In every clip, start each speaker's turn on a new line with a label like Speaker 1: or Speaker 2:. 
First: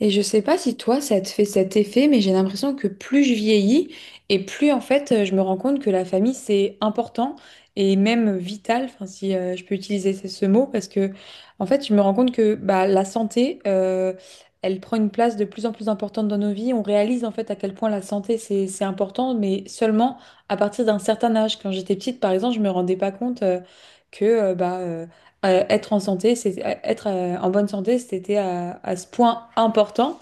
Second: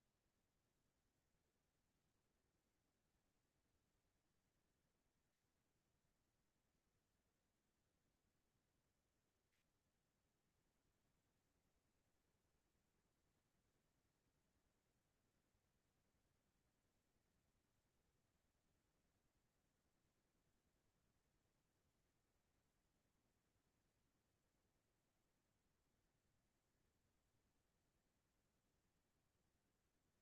Speaker 1: Et je sais pas si toi, ça te fait cet effet, mais j'ai l'impression que plus je vieillis et plus en fait, je me rends compte que la famille, c'est important et même vital, enfin, si je peux utiliser ce mot, parce que en fait, je me rends compte que bah, la santé, elle prend une place de plus en plus importante dans nos vies. On réalise en fait à quel point la santé, c'est important, mais seulement à partir d'un certain âge. Quand j'étais petite, par exemple, je me rendais pas compte que euh, bah, euh, être en santé, c'est être en bonne santé, c'était à ce point important.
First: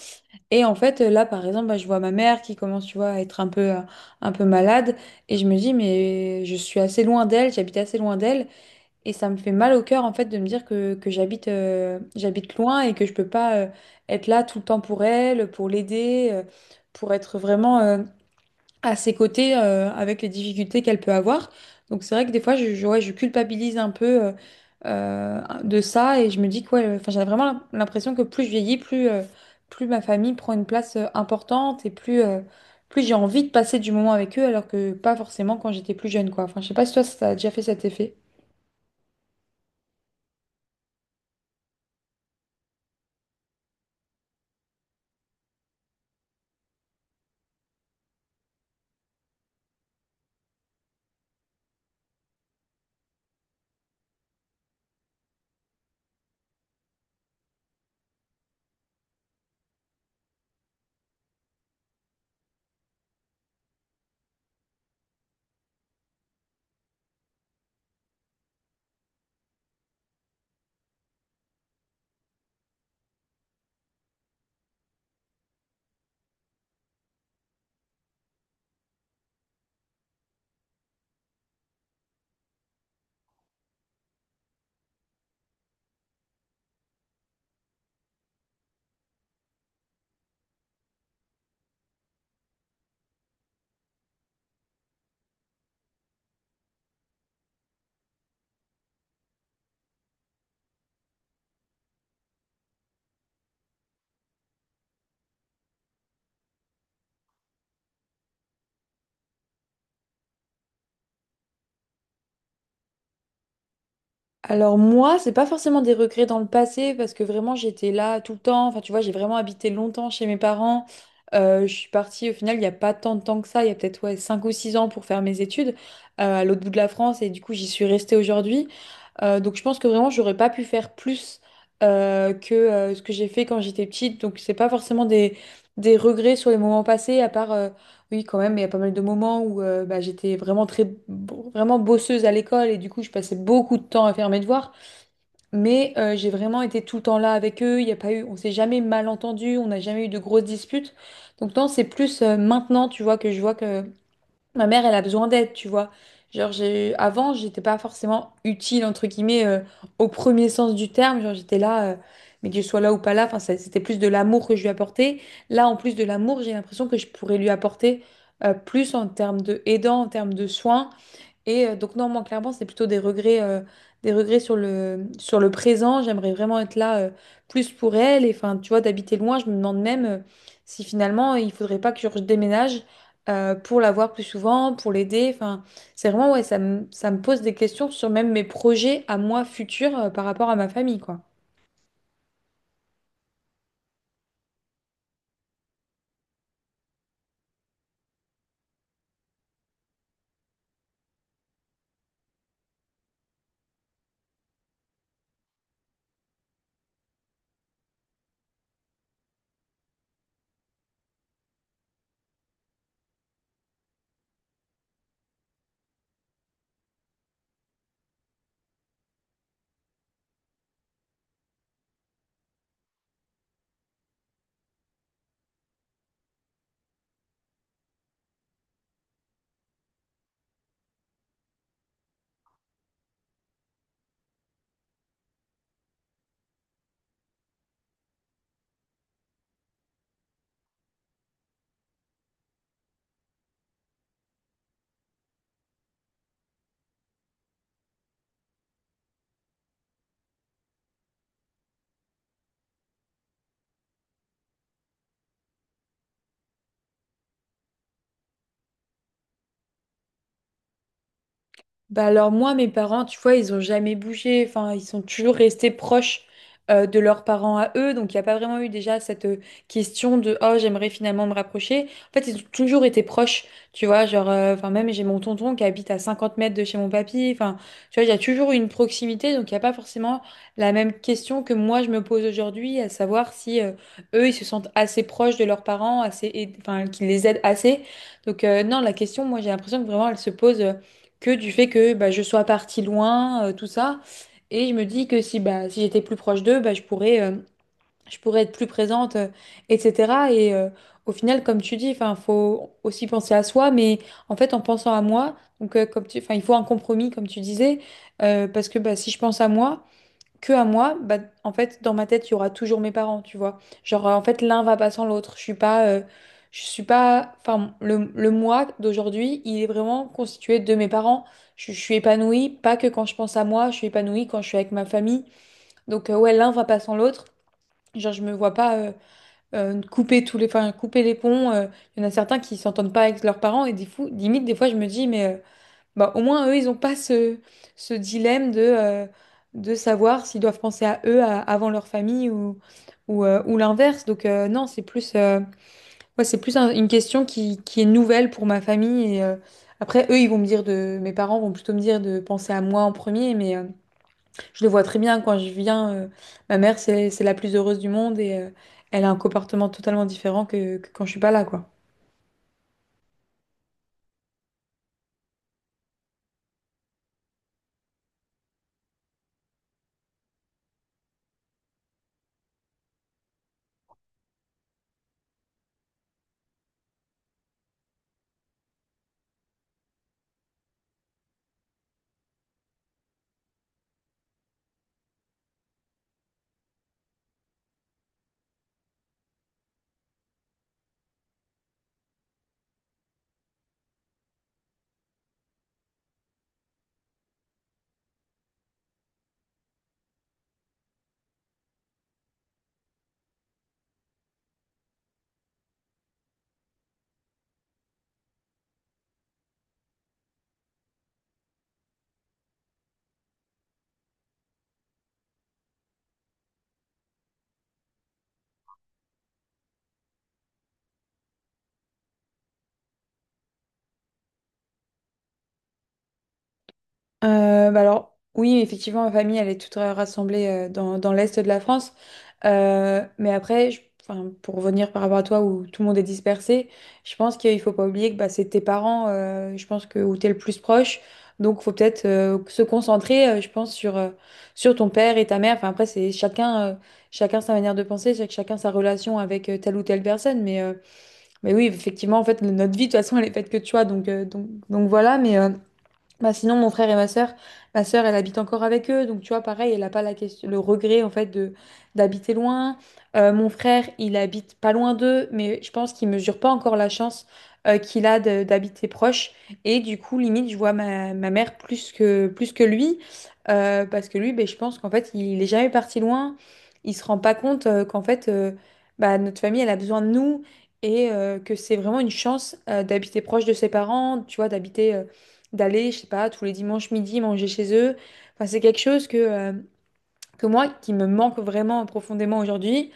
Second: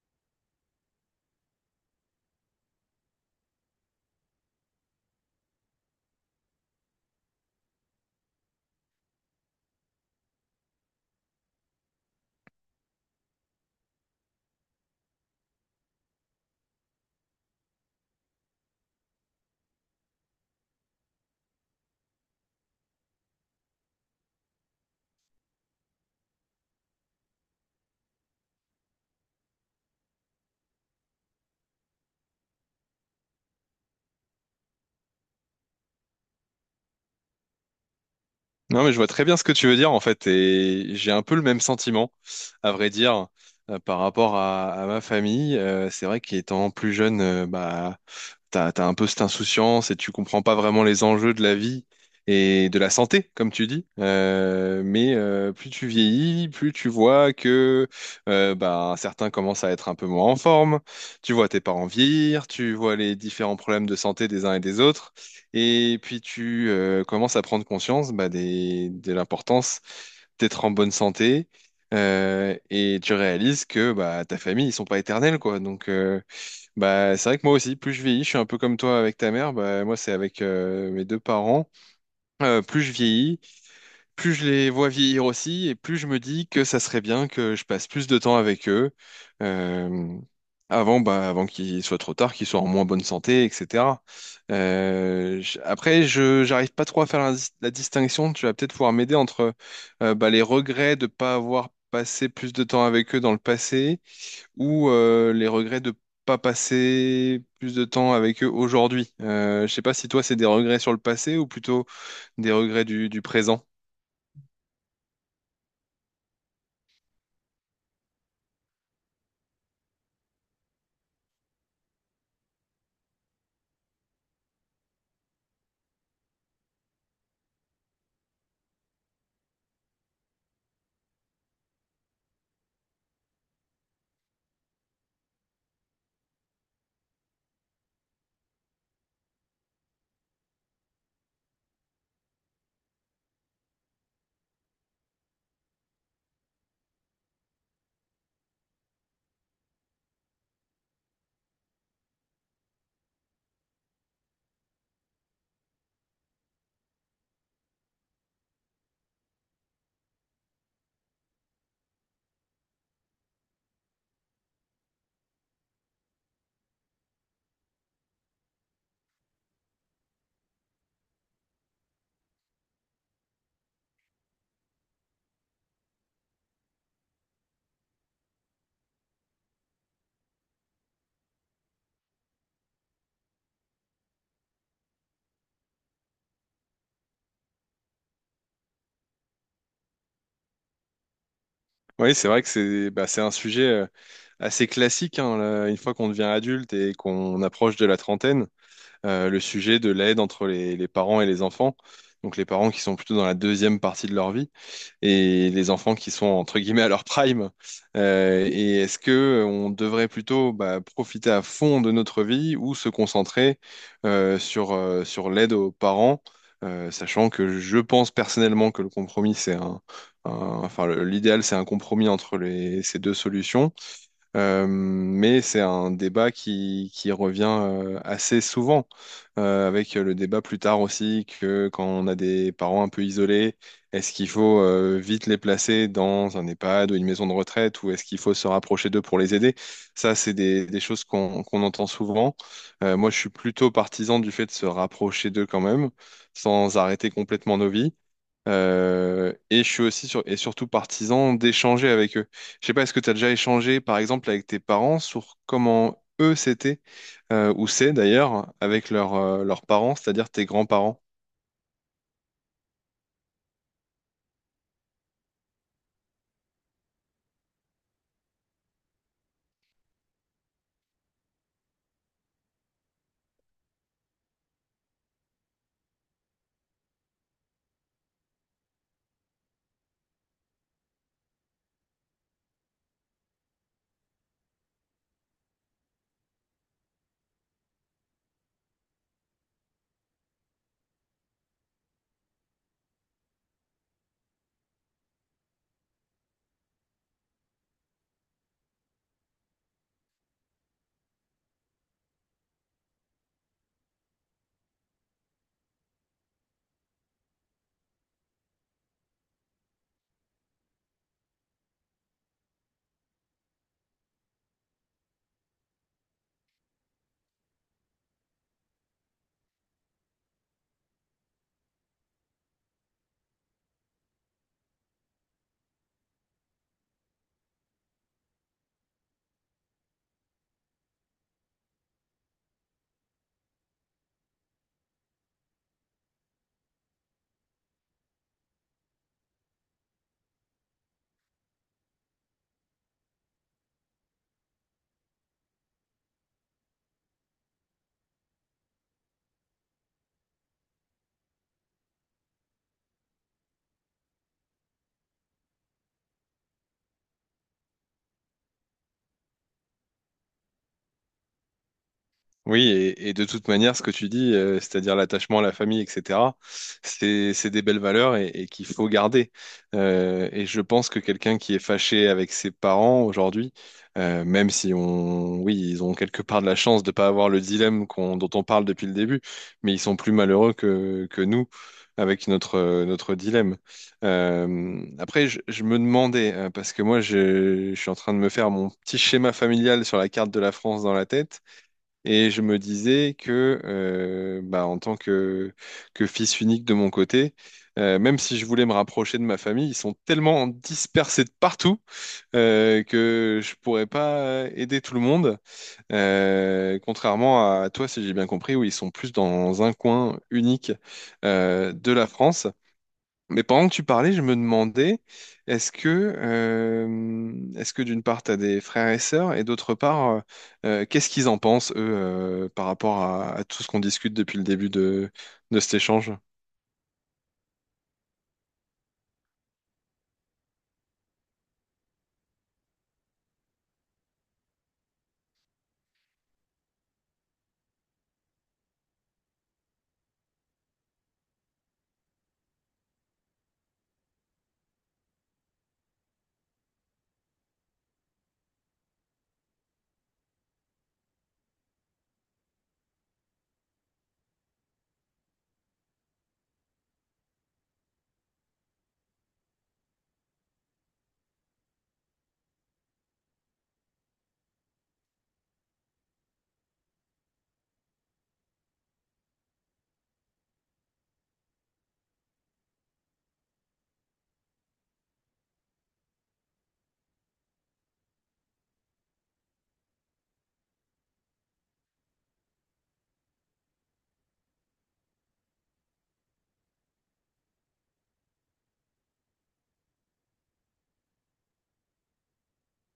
Speaker 1: Et en fait, là, par exemple, bah, je vois ma mère qui commence, tu vois, à être un peu malade, et je me dis, mais je suis assez loin d'elle, j'habite assez loin d'elle, et ça me fait mal au cœur, en fait, de me dire que j'habite, j'habite loin et que je peux pas être là tout le temps pour elle, pour l'aider, pour être vraiment, à ses côtés avec les difficultés qu'elle peut avoir. Donc c'est vrai que des fois, ouais, je culpabilise un peu de ça et je me dis que ouais, enfin, j'ai vraiment l'impression que plus je vieillis, plus ma famille prend une place importante et plus j'ai envie de passer du moment avec eux alors que pas forcément quand j'étais plus jeune, quoi. Enfin, je sais pas si toi, ça t'a déjà fait cet effet.
Speaker 2: Non, mais je vois très bien ce que tu veux dire en fait, et j'ai un peu le même sentiment, à vrai dire, par rapport à ma famille. C'est vrai qu'étant plus jeune, bah, t'as un peu cette insouciance et tu comprends pas vraiment les enjeux de la vie et de la santé, comme tu dis. Plus tu vieillis, plus tu vois que bah, certains commencent à être un peu moins en forme. Tu vois tes parents vieillir, tu vois les différents problèmes de santé des uns et des autres. Et puis tu commences à prendre conscience bah, de l'importance d'être en bonne santé et tu réalises que bah, ta famille, ils sont pas éternels, quoi. Donc bah, c'est vrai que moi aussi, plus je vieillis, je suis un peu comme toi avec ta mère, bah, moi c'est avec mes deux parents. Plus je vieillis, plus je les vois vieillir aussi, et plus je me dis que ça serait bien que je passe plus de temps avec eux euh, avant, bah, avant qu'il soit trop tard, qu'ils soient en moins bonne santé, etc. Après, je j'arrive pas trop à faire la, la distinction. Tu vas peut-être pouvoir m'aider entre bah, les regrets de pas avoir passé plus de temps avec eux dans le passé ou les regrets de pas passer plus de temps avec eux aujourd'hui. Je sais pas si toi c'est des regrets sur le passé ou plutôt des regrets du présent.
Speaker 1: Alors moi, c'est pas forcément des regrets dans le passé parce que vraiment j'étais là tout le temps. Enfin, tu vois, j'ai vraiment habité longtemps chez mes parents. Je suis partie au final il n'y a pas tant de temps que ça, il y a peut-être ouais, 5 ou 6 ans pour faire mes études à l'autre bout de la France et du coup j'y suis restée aujourd'hui. Donc je pense que vraiment j'aurais pas pu faire plus que ce que j'ai fait quand j'étais petite. Donc c'est pas forcément des regrets sur les moments passés à part oui, quand même, il y a pas mal de moments où bah, j'étais vraiment bosseuse à l'école et du coup, je passais beaucoup de temps à faire mes devoirs. Mais j'ai vraiment été tout le temps là avec eux. Il y a pas eu, on s'est jamais mal entendu, on n'a jamais eu de grosses disputes. Donc non, c'est plus maintenant, tu vois, que je vois que ma mère, elle a besoin d'aide, tu vois. Genre, j'ai... avant, j'étais pas forcément utile, entre guillemets, au premier sens du terme. Genre, j'étais là, mais que je sois là ou pas là, enfin, c'était plus de l'amour que je lui apportais. Là, en plus de l'amour, j'ai l'impression que je pourrais lui apporter plus en termes de aidant, en termes de soins. Et donc non, moi clairement, c'est plutôt des regrets sur sur le présent. J'aimerais vraiment être là plus pour elle. Et enfin, tu vois, d'habiter loin, je me demande même si finalement il faudrait pas que je déménage pour la voir plus souvent, pour l'aider. Enfin, c'est vraiment ouais, ça me pose des questions sur même mes projets à moi futurs par rapport à ma famille, quoi.
Speaker 2: Oui, c'est vrai que c'est bah, c'est un sujet assez classique, hein, là, une fois qu'on devient adulte et qu'on approche de la trentaine, le sujet de l'aide entre les parents et les enfants, donc les parents qui sont plutôt dans la deuxième partie de leur vie, et les enfants qui sont entre guillemets à leur prime. Et est-ce que on devrait plutôt bah, profiter à fond de notre vie ou se concentrer sur l'aide aux parents, sachant que je pense personnellement que le compromis, c'est un- enfin l'idéal, c'est un compromis entre ces deux solutions. Mais c'est un débat qui revient assez souvent, avec le débat plus tard aussi que quand on a des parents un peu isolés, est-ce qu'il faut vite les placer dans un EHPAD ou une maison de retraite, ou est-ce qu'il faut se rapprocher d'eux pour les aider? Ça, c'est des choses qu'on entend souvent. Moi, je suis plutôt partisan du fait de se rapprocher d'eux quand même, sans arrêter complètement nos vies. Et je suis aussi sur, et surtout partisan d'échanger avec eux. Je sais pas, est-ce que tu as déjà échangé, par exemple, avec tes parents sur comment eux c'était, ou c'est d'ailleurs, avec leurs leurs parents, c'est-à-dire tes grands-parents?
Speaker 1: Bah alors moi, mes parents, tu vois, ils ont jamais bougé. Enfin, ils sont toujours restés proches de leurs parents à eux. Donc, il n'y a pas vraiment eu déjà cette question de «Oh, j'aimerais finalement me rapprocher». En fait, ils ont toujours été proches, tu vois. Genre, enfin, même j'ai mon tonton qui habite à 50 mètres de chez mon papy. Enfin, tu vois, il y a toujours une proximité. Donc, il n'y a pas forcément la même question que moi, je me pose aujourd'hui, à savoir si eux, ils se sentent assez proches de leurs parents, enfin, qu'ils les aident assez. Donc, non, la question, moi, j'ai l'impression que vraiment, elle se pose... que du fait que bah, je sois partie loin, tout ça. Et je me dis que si, bah, si j'étais plus proche d'eux, bah, je pourrais être plus présente, etc. Et au final, comme tu dis, enfin, faut aussi penser à soi, mais en fait, en pensant à moi, donc, enfin, il faut un compromis, comme tu disais, parce que bah, si je pense à moi, que à moi, bah, en fait, dans ma tête, il y aura toujours mes parents, tu vois. Genre, en fait, l'un va pas sans l'autre. Je suis pas, enfin, le moi d'aujourd'hui, il est vraiment constitué de mes parents. Je suis épanouie, pas que quand je pense à moi, je suis épanouie quand je suis avec ma famille. Donc, ouais, l'un va pas sans l'autre. Genre, je me vois pas couper enfin, couper les ponts. Il y en a certains qui s'entendent pas avec leurs parents et des fous, limite, des fois, je me dis, mais bah, au moins, eux, ils n'ont pas ce dilemme de savoir s'ils doivent penser à avant leur famille ou, ou l'inverse. Donc, non, c'est c'est plus une question qui est nouvelle pour ma famille. Et, après, eux, ils vont me dire de, mes parents vont plutôt me dire de penser à moi en premier, mais je le vois très bien quand je viens. Ma mère, c'est la plus heureuse du monde et elle a un comportement totalement différent que quand je suis pas là, quoi.
Speaker 2: Oui, et de toute manière, ce que tu dis, c'est-à-dire l'attachement à la famille, etc., c'est des belles valeurs et qu'il faut garder. Et je pense que quelqu'un qui est fâché avec ses parents aujourd'hui, même si on, oui, ils ont quelque part de la chance de ne pas avoir le dilemme dont on parle depuis le début, mais ils sont plus malheureux que nous avec notre, notre dilemme. Après, je me demandais, parce que moi, je suis en train de me faire mon petit schéma familial sur la carte de la France dans la tête. Et je me disais que, bah, que fils unique de mon côté, même si je voulais me rapprocher de ma famille, ils sont tellement dispersés de partout que je pourrais pas aider tout le monde. Contrairement à toi, si j'ai bien compris, où ils sont plus dans un coin unique de la France. Mais pendant que tu parlais, je me demandais, est-ce que d'une part, tu as des frères et sœurs, et d'autre part, qu'est-ce qu'ils en pensent, eux, par rapport à tout ce qu'on discute depuis le début de cet échange?
Speaker 1: Bah alors, oui, effectivement, ma famille, elle est toute rassemblée dans l'Est de la France. Mais après, enfin, pour revenir par rapport à toi où tout le monde est dispersé, je pense qu'il faut pas oublier que bah, c'est tes parents, je pense que où t'es le plus proche. Donc, faut peut-être se concentrer, je pense, sur ton père et ta mère. Enfin, après, chacun sa manière de penser, chacun sa relation avec telle ou telle personne. Mais oui, effectivement, en fait, notre vie, de toute façon, elle est faite que de choix. Donc, donc voilà, mais bah sinon, mon frère et ma sœur, elle habite encore avec eux. Donc, tu vois, pareil, elle n'a pas la question, le regret, en fait, de d'habiter loin. Mon frère, il habite pas loin d'eux, mais je pense qu'il mesure pas encore la chance qu'il a d'habiter proche. Et du coup, limite, je vois ma mère plus que lui. Parce que lui, ben, je pense qu'en fait, il est jamais parti loin. Il se rend pas compte bah, notre famille, elle a besoin de nous. Et que c'est vraiment une chance d'habiter proche de ses parents, tu vois, d'habiter... d'aller, je sais pas, tous les dimanches midi manger chez eux. Enfin, c'est quelque chose que moi, qui me manque vraiment profondément aujourd'hui.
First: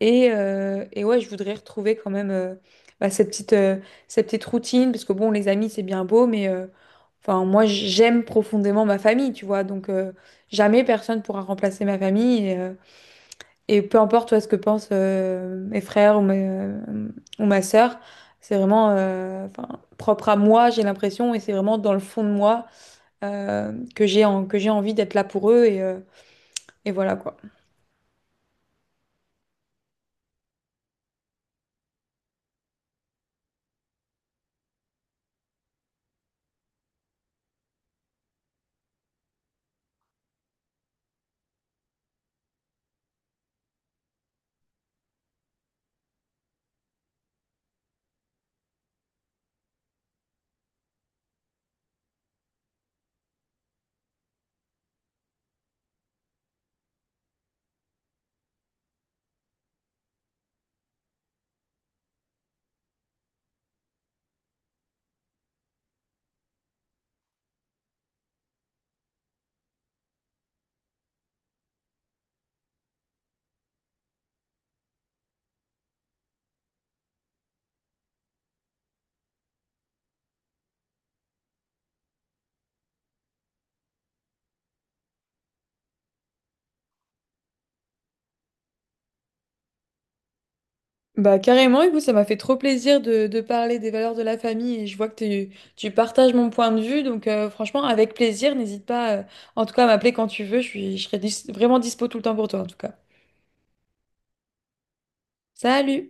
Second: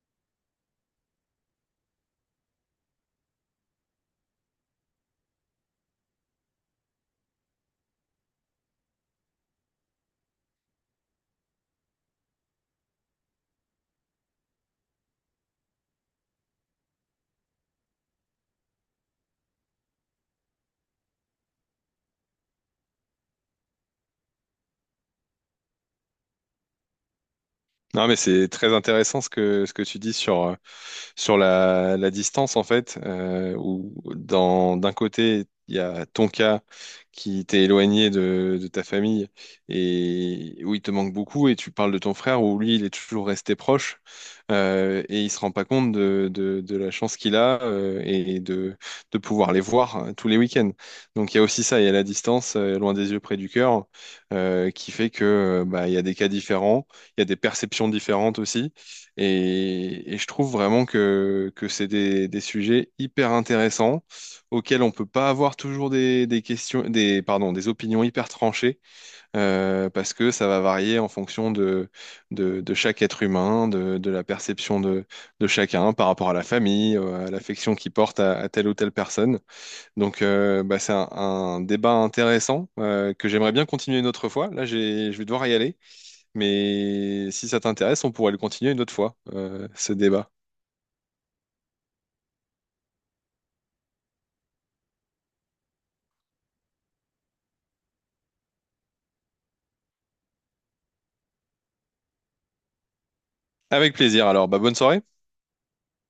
Speaker 1: Et ouais, je voudrais retrouver quand même bah, cette petite routine, parce que bon, les amis, c'est bien beau, mais enfin, moi, j'aime profondément ma famille, tu vois. Donc, jamais personne pourra remplacer ma famille. Et peu importe, toi, ce que pensent mes frères ou ma sœur, c'est vraiment enfin, propre à moi, j'ai l'impression, et c'est vraiment dans le fond de moi que j'ai envie d'être là pour eux et voilà quoi.
Speaker 2: Non, mais c'est très intéressant ce que tu dis sur, sur la distance, en fait, où dans, d'un côté, il y a ton cas qui t'est éloigné de ta famille et où il te manque beaucoup, et tu parles de ton frère où lui, il est toujours resté proche et il se rend pas compte de la chance qu'il a et de pouvoir les voir tous les week-ends. Donc, il y a aussi ça, il y a la distance, loin des yeux, près du cœur, qui fait que bah, il y a des cas différents, il y a des perceptions différentes aussi. Et je trouve vraiment que c'est des sujets hyper intéressants auxquels on peut pas avoir toujours pardon, des opinions hyper tranchées parce que ça va varier en fonction de, de chaque être humain, de la perception de chacun par rapport à la famille, à l'affection qu'il porte à telle ou telle personne. Donc, bah, c'est un débat intéressant que j'aimerais bien continuer une autre fois. Là, j'ai, je vais devoir y aller. Mais si ça t'intéresse, on pourrait le continuer une autre fois, ce débat.
Speaker 1: Bah carrément, écoute, ça m'a fait trop plaisir de parler des valeurs de la famille et je vois que tu, tu partages mon point de vue, donc franchement, avec plaisir, n'hésite pas en tout cas à m'appeler quand tu veux, je serai vraiment dispo tout le temps pour toi en tout cas.
Speaker 2: Avec plaisir. Alors, bah, bonne soirée.
Speaker 1: Salut!